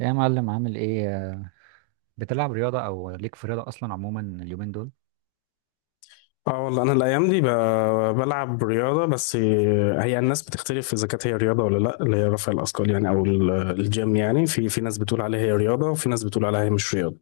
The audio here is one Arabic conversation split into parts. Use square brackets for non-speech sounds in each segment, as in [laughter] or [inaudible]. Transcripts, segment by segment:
يا معلم، عامل ايه؟ بتلعب رياضة او ليك في رياضة اصلا عموما اليومين دول؟ اه، والله انا الايام دي بلعب رياضه. بس هي الناس بتختلف اذا كانت هي رياضه ولا لا، اللي هي رفع الاثقال يعني، او الجيم يعني. في ناس بتقول عليها هي رياضه، وفي ناس بتقول عليها هي مش رياضه.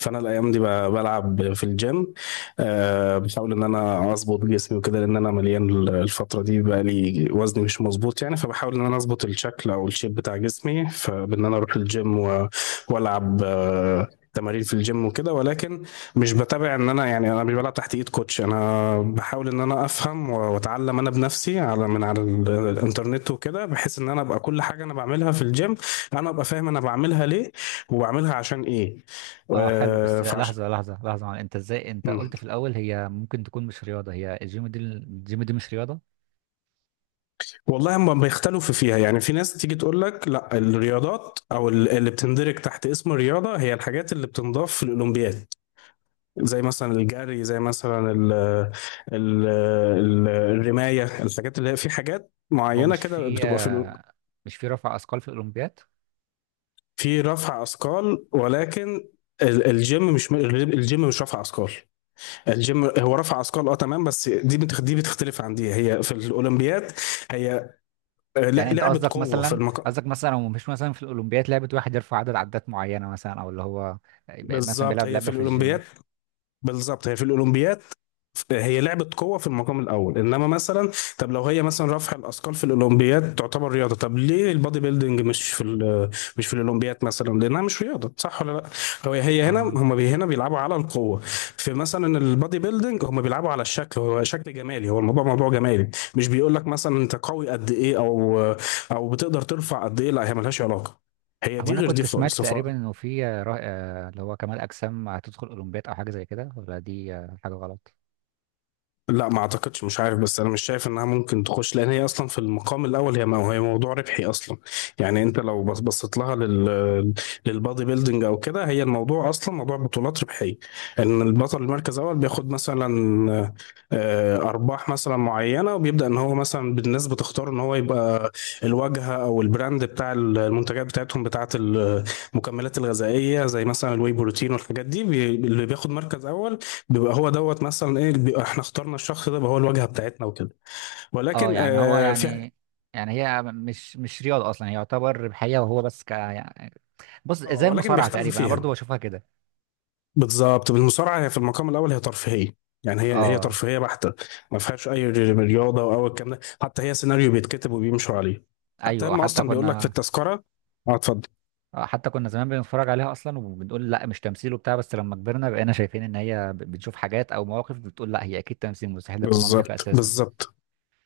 فانا الايام دي بلعب في الجيم. بحاول ان انا اظبط جسمي وكده، لان انا مليان الفتره دي، بقى لي وزني مش مظبوط يعني. فبحاول ان انا اظبط الشكل او الشيب بتاع جسمي، فبان انا اروح الجيم والعب تمارين في الجيم وكده. ولكن مش بتابع ان انا يعني، انا مش بلعب تحت ايد كوتش، انا بحاول ان انا افهم واتعلم انا بنفسي على الانترنت وكده، بحيث ان انا ابقى كل حاجه انا بعملها في الجيم انا ابقى فاهم انا بعملها ليه وبعملها عشان ايه. اه حلو، بس آه، فعش لحظة لحظة لحظة معلم. انت مم. قلت في الاول هي ممكن تكون مش رياضة؟ هي الجيم دي مش رياضة؟ والله هم بيختلفوا فيها يعني. في ناس تيجي تقول لك لا، الرياضات او اللي بتندرج تحت اسم الرياضه هي الحاجات اللي بتنضاف في الاولمبياد، زي مثلا الجري، زي مثلا ال الرمايه، الحاجات اللي هي في حاجات هو معينه مش كده في بتبقى في مش في رفع اثقال في الاولمبياد؟ في رفع اثقال. ولكن الجيم مش الجيم مش رفع اثقال. الجيم هو رفع اثقال، اه تمام، بس دي بتختلف عن دي هي في الاولمبياد. هي يعني انت لعبة قصدك قوة. مثلا قصدك مثلا لو مش مثلا في الاولمبياد لعبة واحد يرفع عدد عدات معينة مثلا، او اللي هو يبقى مثلا بالظبط بيلعب هي في لعبة في الجيم. الاولمبياد، بالظبط هي في الاولمبياد. هي لعبه قوه في المقام الاول، انما مثلا طب لو هي مثلا رفع الاثقال في الاولمبياد تعتبر رياضه، طب ليه البادي بيلدينج مش في مش في الاولمبياد مثلا؟ لانها مش رياضه، صح ولا لا. هو هي هنا اه، هم بي هنا بيلعبوا على القوه. في مثلا البادي بيلدينج هم بيلعبوا على الشكل، هو شكل جمالي، هو الموضوع موضوع جمالي. مش بيقول لك مثلا انت قوي قد ايه، او بتقدر ترفع قد ايه، لا هي ملهاش علاقه، هي هو دي انا غير دي كنت سمعت خالص. تقريبا انه في اللي هو كمال اجسام هتدخل اولمبياد او حاجة زي كده؟ ولا دي حاجة غلط؟ لا، ما اعتقدش، مش عارف، بس انا مش شايف انها ممكن تخش، لان هي اصلا في المقام الاول هي موضوع ربحي اصلا. يعني انت لو بصيت لها، للبادي بيلدينج او كده، هي الموضوع اصلا موضوع بطولات ربحيه. ان البطل المركز الاول بياخد مثلا ارباح مثلا معينه، وبيبدا ان هو مثلا بالناس بتختار ان هو يبقى الواجهه او البراند بتاع المنتجات بتاعتهم بتاعه المكملات الغذائيه، زي مثلا الواي بروتين والحاجات دي. اللي بياخد مركز اول بيبقى هو دوت مثلا ايه، بيبقى احنا اخترنا الشخص ده بقى هو الواجهه بتاعتنا وكده. اه، ولكن يعني هو آه في يعني هي مش رياضة أصلا، هي يعتبر ربحية، وهو بس يعني. بص، زي ولكن المصارعة بيختلفوا تقريبا أنا برضو فيها. بشوفها كده. بالظبط، بالمصارعه هي في المقام الاول هي ترفيهيه، يعني هي اه، ترفيهيه بحته. ما فيهاش اي رياضه او الكلام ده، حتى هي سيناريو بيتكتب وبيمشوا عليه. حتى أيوة، هم اصلا بيقول لك في التذكره. اه، اتفضل. حتى كنا زمان بنتفرج عليها أصلا وبنقول لا مش تمثيل وبتاع، بس لما كبرنا بقينا شايفين إن هي بنشوف حاجات أو مواقف بتقول لا هي أكيد تمثيل، مستحيل يكون منطقي بالظبط، أساسا. بالظبط،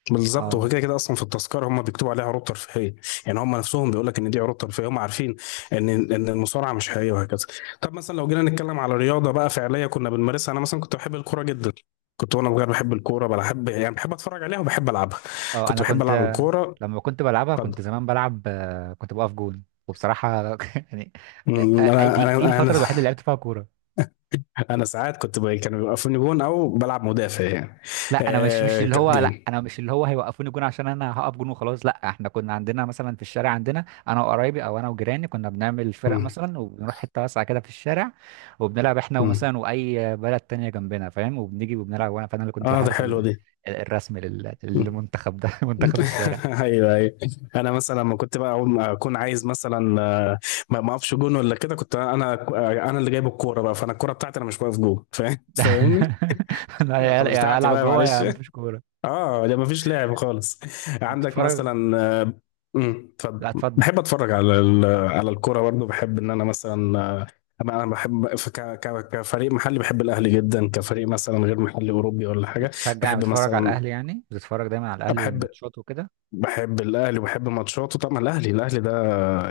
بالظبط. وهو اه، كده كده اصلا في التذكره هم بيكتبوا عليها عروض ترفيهيه، يعني هم نفسهم بيقول لك ان دي عروض ترفيهيه. هم عارفين ان المصارعه مش حقيقيه وهكذا. طب مثلا لو جينا نتكلم على رياضه بقى فعليه كنا بنمارسها، انا مثلا كنت بحب الكوره جدا. كنت وانا صغير بحب الكوره، بحب اتفرج عليها وبحب العبها. اه. كنت أنا بحب كنت العب الكوره. لما كنت بلعبها كنت اتفضل. زمان بلعب، كنت بقف جون وبصراحة [laughs] يعني. أمم، انا دي انا انا الفترة الوحيدة اللي لعبت فيها كورة. انا ساعات كنت كانوا بيوقفوني جون، او بلعب مدافع يعني. آه، كانت لا، جميل. انا مش اللي هو هيوقفوني جون عشان انا هقف جون وخلاص. لا، احنا كنا عندنا مثلا في الشارع، عندنا انا وقرايبي او انا وجيراني كنا بنعمل فرق أمم. مثلا وبنروح حته واسعه كده في الشارع، وبنلعب احنا أمم. ومثلا واي بلد تانية جنبنا، فاهم؟ وبنيجي وبنلعب، فانا اللي كنت اه ده الحارس حلو دي. الرسمي للمنتخب ده [laughs] [laughs] منتخب الشارع. ايوه، ايوه. انا مثلا لما كنت بقى اول ما اكون عايز مثلا ما اقفش جون ولا كده، كنت انا انا اللي جايب الكوره بقى، فانا الكوره بتاعتي، انا مش واقف جون، فاهم فاهمني. [laughs] لا، [laughs] يا خلاص يا بتاعتي العب بقى جوه يا معلش. مفيش كوره. اه ده ما فيش لعب خالص. عندك بتتفرج؟ مثلا آه، لا، اتفضل. اتفضل. بحب اتفرج على على الكوره برضه. بحب ان انا مثلا انا بحب كفريق محلي بحب الاهلي جدا، كفريق مثلا غير محلي اوروبي ولا حاجه. بحب بتتفرج على مثلا الاهلي يعني؟ بتتفرج دايما على الاهلي بحب الماتشات وكده؟ بحب الاهلي وبحب ماتشاته طبعا، الاهلي، الاهلي ده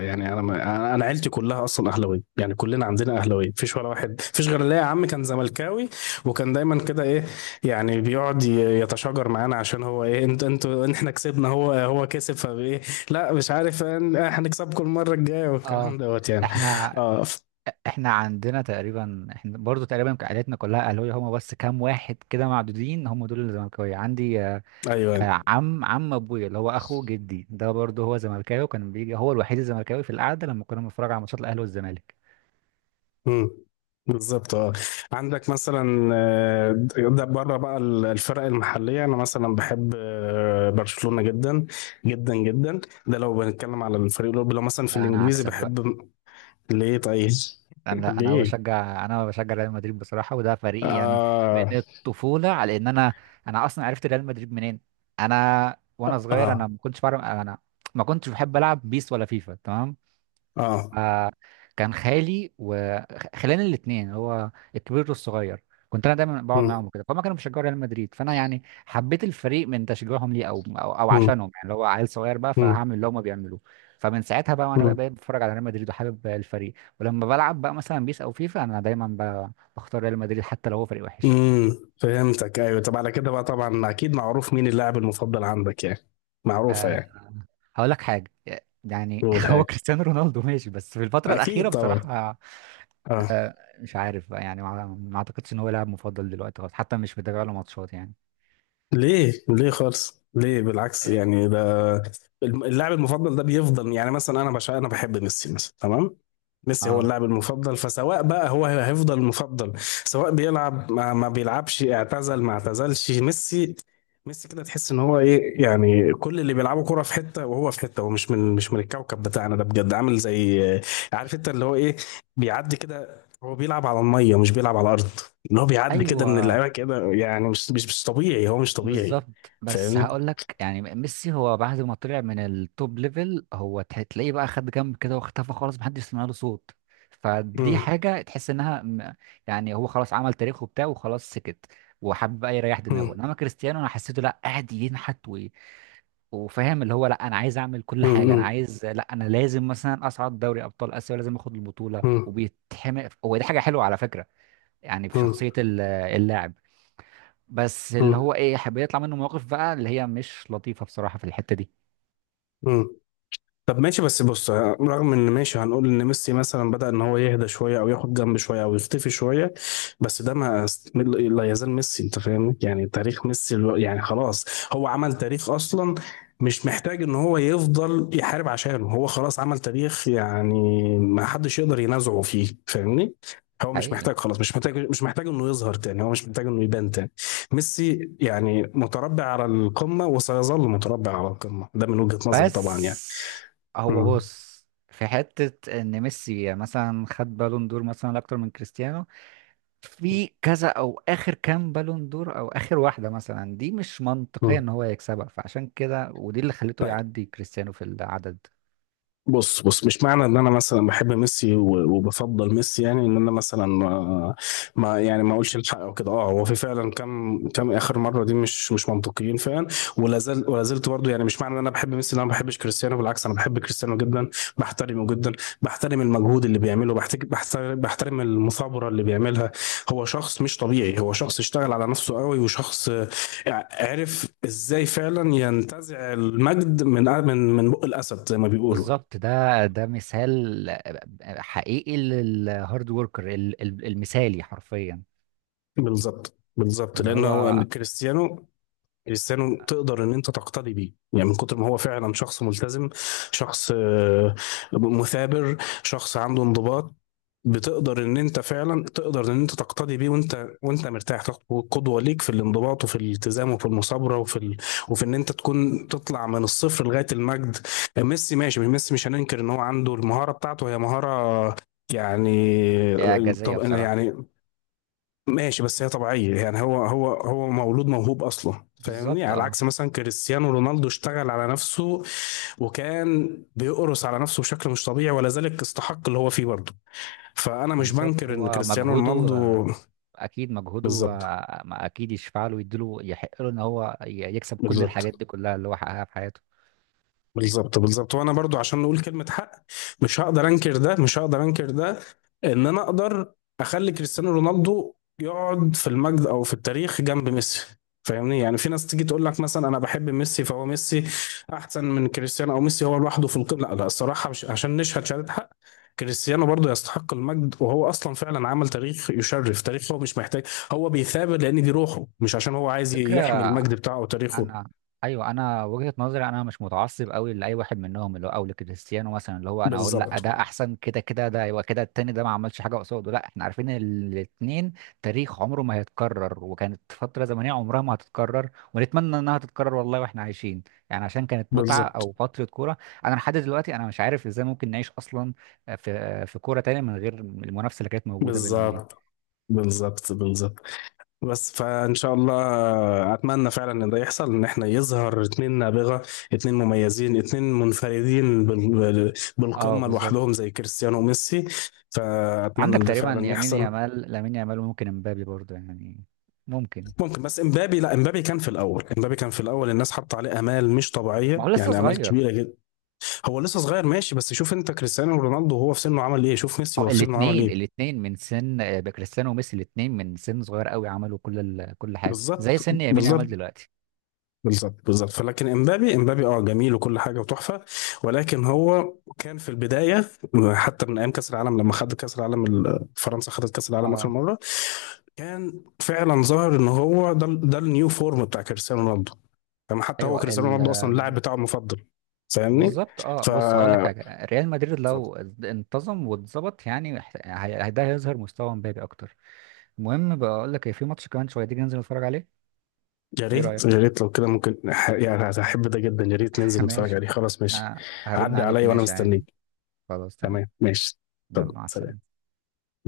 يعني، انا ما انا أنا عيلتي كلها اصلا اهلاويه، يعني كلنا عندنا اهلاويه. مفيش ولا واحد، مفيش غير ليا عم كان زملكاوي، وكان دايما كده ايه، يعني بيقعد يتشاجر معانا عشان هو ايه، انتوا احنا كسبنا، هو كسب فايه. لا مش عارف احنا هنكسبكم المره الجايه اه. والكلام دوت يعني. احنا اه، احنا برضو تقريبا عائلتنا كلها اهلاويه، هما بس كام واحد كده معدودين هم دول اللي زملكاويه عندي. ايوه. عم ابويا، اللي هو اخو جدي، ده برضو هو زملكاوي، وكان بيجي هو الوحيد الزملكاوي في القعده لما كنا بنتفرج على ماتشات الاهلي والزمالك. مم. بالظبط، اه. عندك مثلا ده بره بقى الفرق المحليه. انا مثلا بحب برشلونه جدا، جدا جدا. ده لو بنتكلم على الفريق الاوروبي. لو مثلا في لا، انا الانجليزي عكسك بقى. بحب. ليه طيب؟ انا [laughs] انا ليه؟ بشجع انا بشجع ريال مدريد بصراحه، وده فريقي يعني. اه، من الطفوله. على ان انا انا اصلا عرفت ريال مدريد منين؟ وانا صغير، اه، انا ما كنتش بعرف، انا ما كنتش بحب العب بيس ولا فيفا، تمام؟ اه. آه، كان خالي وخلاني الاثنين، هو الكبير والصغير، كنت انا دايما بقعد معاهم مم. وكده، فهم كانوا بيشجعوا ريال مدريد، فانا يعني حبيت الفريق من تشجيعهم ليه، أو مم. عشانهم، يعني اللي هو عيل صغير بقى مم. فهعمل اللي هم بيعملوه. فمن ساعتها بقى وانا بقى مم. بقيت بتفرج على ريال مدريد وحابب الفريق. ولما بلعب بقى مثلا بيس او فيفا، انا دايما بختار ريال مدريد، حتى لو هو فريق وحش. مم. فهمتك. ايوه، طب على كده بقى طبعا اكيد معروف مين اللاعب المفضل عندك يعني، معروفه يعني. هقول لك حاجه يعني، قول [laughs] هو حاجه. كريستيانو رونالدو ماشي، بس في الفتره الاخيره اكيد طبعا. بصراحه، اه، مش عارف بقى يعني، ما اعتقدش ان هو لاعب مفضل دلوقتي خالص، حتى مش متابع له ماتشات يعني. ليه؟ ليه خالص؟ ليه؟ بالعكس يعني، ده اللاعب المفضل ده بيفضل. يعني مثلا انا انا بحب ميسي مثلا، تمام؟ ميسي هو اه، اللاعب المفضل. فسواء بقى هو هيفضل مفضل، سواء بيلعب ما بيلعبش، اعتزل ما اعتزلش، ميسي ميسي كده تحس ان هو ايه يعني. كل اللي بيلعبوا كرة في حتة، وهو في حتة. هو مش من الكوكب بتاعنا ده، بجد. عامل زي، عارف انت اللي هو ايه، بيعدي كده. هو بيلعب على المية، مش بيلعب على الارض. ان هو بيعدي كده من ايوه، اللعيبه كده يعني، مش طبيعي، هو مش طبيعي. بالظبط. بس فاهمني؟ هقول لك يعني، ميسي هو بعد ما طلع من التوب ليفل هو تلاقيه بقى خد جنب كده واختفى خالص، محدش سمع له صوت. فدي مم. حاجه تحس انها يعني هو خلاص عمل تاريخه بتاعه وخلاص سكت، وحب بقى يريح دماغه. مم. انما كريستيانو انا حسيته لا، قاعد ينحت وفاهم اللي هو لا، انا عايز اعمل كل مم. حاجه، انا مم. عايز، لا، انا لازم مثلا اصعد دوري ابطال اسيا ولازم اخد البطوله مم. وبيتحمق، هو دي حاجه حلوه على فكره. يعني في شخصيه اللاعب، بس اللي مم. هو ايه، حب يطلع منه مواقف بقى اللي هي مش لطيفه بصراحه في الحته دي. مم. طب ماشي بس بص، رغم ان ماشي هنقول ان ميسي مثلا بدأ ان هو يهدى شويه، او ياخد جنب شويه، او يختفي شويه، بس ده ما است- لا يزال ميسي، انت فاهمني؟ يعني تاريخ ميسي يعني خلاص هو عمل تاريخ اصلا، مش محتاج ان هو يفضل يحارب عشانه، هو خلاص عمل تاريخ يعني، ما حدش يقدر ينازعه فيه، فاهمني؟ هو مش حقيقي. محتاج، خلاص مش محتاج انه يظهر تاني، هو مش محتاج انه يبان تاني. ميسي يعني متربع على القمه، وسيظل متربع على القمه، ده من وجهة نظري طبعا يعني. بس هو مم. بص، في حته ان ميسي مثلا خد بالون دور مثلا اكتر من كريستيانو في كذا، او اخر كام بالون دور او اخر واحده مثلا دي مش منطقيه مم. ان هو يكسبها، فعشان كده ودي اللي خلته طيب، يعدي كريستيانو في العدد. بص بص. مش معنى ان انا مثلا بحب ميسي وبفضل ميسي، يعني ان انا مثلا ما اقولش الحق او كده. اه، هو في فعلا كام اخر مره دي مش منطقيين فعلا، ولا زلت برضه يعني. مش معنى ان انا بحب ميسي ان انا ما بحبش كريستيانو، بالعكس انا بحب كريستيانو جدا، بحترمه جدا، بحترم المجهود اللي بيعمله، بحترم المثابره اللي بيعملها. هو شخص مش طبيعي، هو شخص اشتغل على نفسه قوي، وشخص عرف ازاي فعلا ينتزع المجد من بق الاسد زي ما بيقولوا. بالظبط، ده مثال حقيقي للهارد وركر المثالي حرفيا. بالظبط، بالظبط، اللي لان هو هو كريستيانو، كريستيانو تقدر ان انت تقتدي بيه، يعني من كتر ما هو فعلا شخص ملتزم، شخص مثابر، شخص عنده انضباط. بتقدر ان انت فعلا تقدر ان انت تقتدي بيه، وانت مرتاح تاخد قدوه ليك في الانضباط، وفي الالتزام، وفي المثابره، وفي ان انت تكون تطلع من الصفر لغايه المجد. ميسي ماشي، ميسي مش هننكر ان هو عنده المهاره بتاعته هي مهاره يعني، اعجازيه طب بصراحه. يعني ماشي، بس هي طبيعية يعني. هو مولود موهوب أصلا، فاهمني؟ بالظبط، على اه، عكس مثلا كريستيانو رونالدو، اشتغل على نفسه وكان بيقرص على نفسه بشكل مش طبيعي، ولا ذلك استحق اللي هو فيه برضه. فأنا مش بالظبط، بنكر إن هو كريستيانو مجهوده، رونالدو، اكيد مجهوده، بالظبط، ما اكيد يشفع له ويديله يحق له ان هو يكسب كل بالظبط، الحاجات دي كلها اللي هو حققها في حياته. بالظبط، بالظبط، وانا برضو عشان نقول كلمة حق، مش هقدر انكر ده، مش هقدر انكر ده. ان انا اقدر اخلي كريستيانو رونالدو يقعد في المجد او في التاريخ جنب ميسي، فاهمني؟ يعني في ناس تيجي تقول لك مثلا انا بحب ميسي فهو ميسي احسن من كريستيانو، او ميسي هو لوحده في القمة، لا لا، الصراحة، مش عشان نشهد شهادة حق. كريستيانو برضو يستحق المجد، وهو اصلا فعلا عمل تاريخ يشرف تاريخ، هو مش محتاج. هو بيثابر لان دي روحه، مش عشان هو عايز يحمي فكره. المجد بتاعه وتاريخه. انا ايوه، انا وجهة نظري، انا مش متعصب قوي لاي واحد منهم اللي هو، او لكريستيانو مثلا، اللي هو انا اقول لا بالظبط، ده احسن كده كده، ده يبقى كده التاني ده ما عملش حاجه قصاده، لا احنا عارفين الاتنين تاريخ عمره ما هيتكرر، وكانت فتره زمنيه عمرها ما هتتكرر ونتمنى انها تتكرر والله واحنا عايشين. يعني عشان كانت متعه، بالظبط، او فتره كوره. انا لحد دلوقتي انا مش عارف ازاي ممكن نعيش اصلا في كوره تانية من غير المنافسه اللي كانت موجوده بينهم دي. بالظبط، بالظبط، بالظبط. بس فان شاء الله، اتمنى فعلا ان ده يحصل، ان احنا يظهر اتنين نابغه، اتنين مميزين، اتنين منفردين اه، بالقمه لوحدهم بالظبط. زي كريستيانو وميسي. فاتمنى عندك ان ده تقريبا فعلا يمين يحصل. يامال لامين يامال، وممكن امبابي برضه يعني، ممكن. ممكن، بس امبابي لا امبابي كان في الاول الناس حاطه عليه امال مش ما هو طبيعيه لسه يعني، امال صغير. كبيره جدا. هو لسه صغير ماشي، بس شوف انت كريستيانو رونالدو وهو في سنه عمل ايه، شوف ميسي هو وهو في سنه عمل الاثنين ايه. الاثنين من سن، كريستيانو وميسي الاثنين من سن صغير قوي عملوا كل حاجه زي بالظبط، سن يمين يامال بالظبط، دلوقتي. بالظبط، بالظبط. فلكن امبابي اه جميل وكل حاجه وتحفه، ولكن هو كان في البدايه، حتى من ايام كاس العالم، لما خد كاس العالم، فرنسا خدت كاس العالم اخر اه، مره، كان فعلا ظاهر ان هو ده النيو فورم بتاع كريستيانو رونالدو. فما حتى هو ايوه كريستيانو رونالدو اصلا اللاعب بتاعه المفضل، فاهمني؟ بالظبط. اه، ف بص، هقول لك حاجه، ريال مدريد اتفضل. لو انتظم واتظبط يعني هيح- هي- ده هيظهر مستوى امبابي اكتر. المهم، بقول لك إيه، في ماتش كمان شويه، تيجي ننزل نتفرج عليه؟ يا ايه ريت، يا رايك؟ ريت لو كده ممكن يعني هحب ده جدا، يا ريت [laughs] ننزل نتفرج ماشي. عليه، خلاص ماشي. آه، هرن عدي عليك، عليا وانا ماشي عادي. مستنيك. خلاص، تمام. تمام ماشي. طب يلا، مع سلام. السلامه.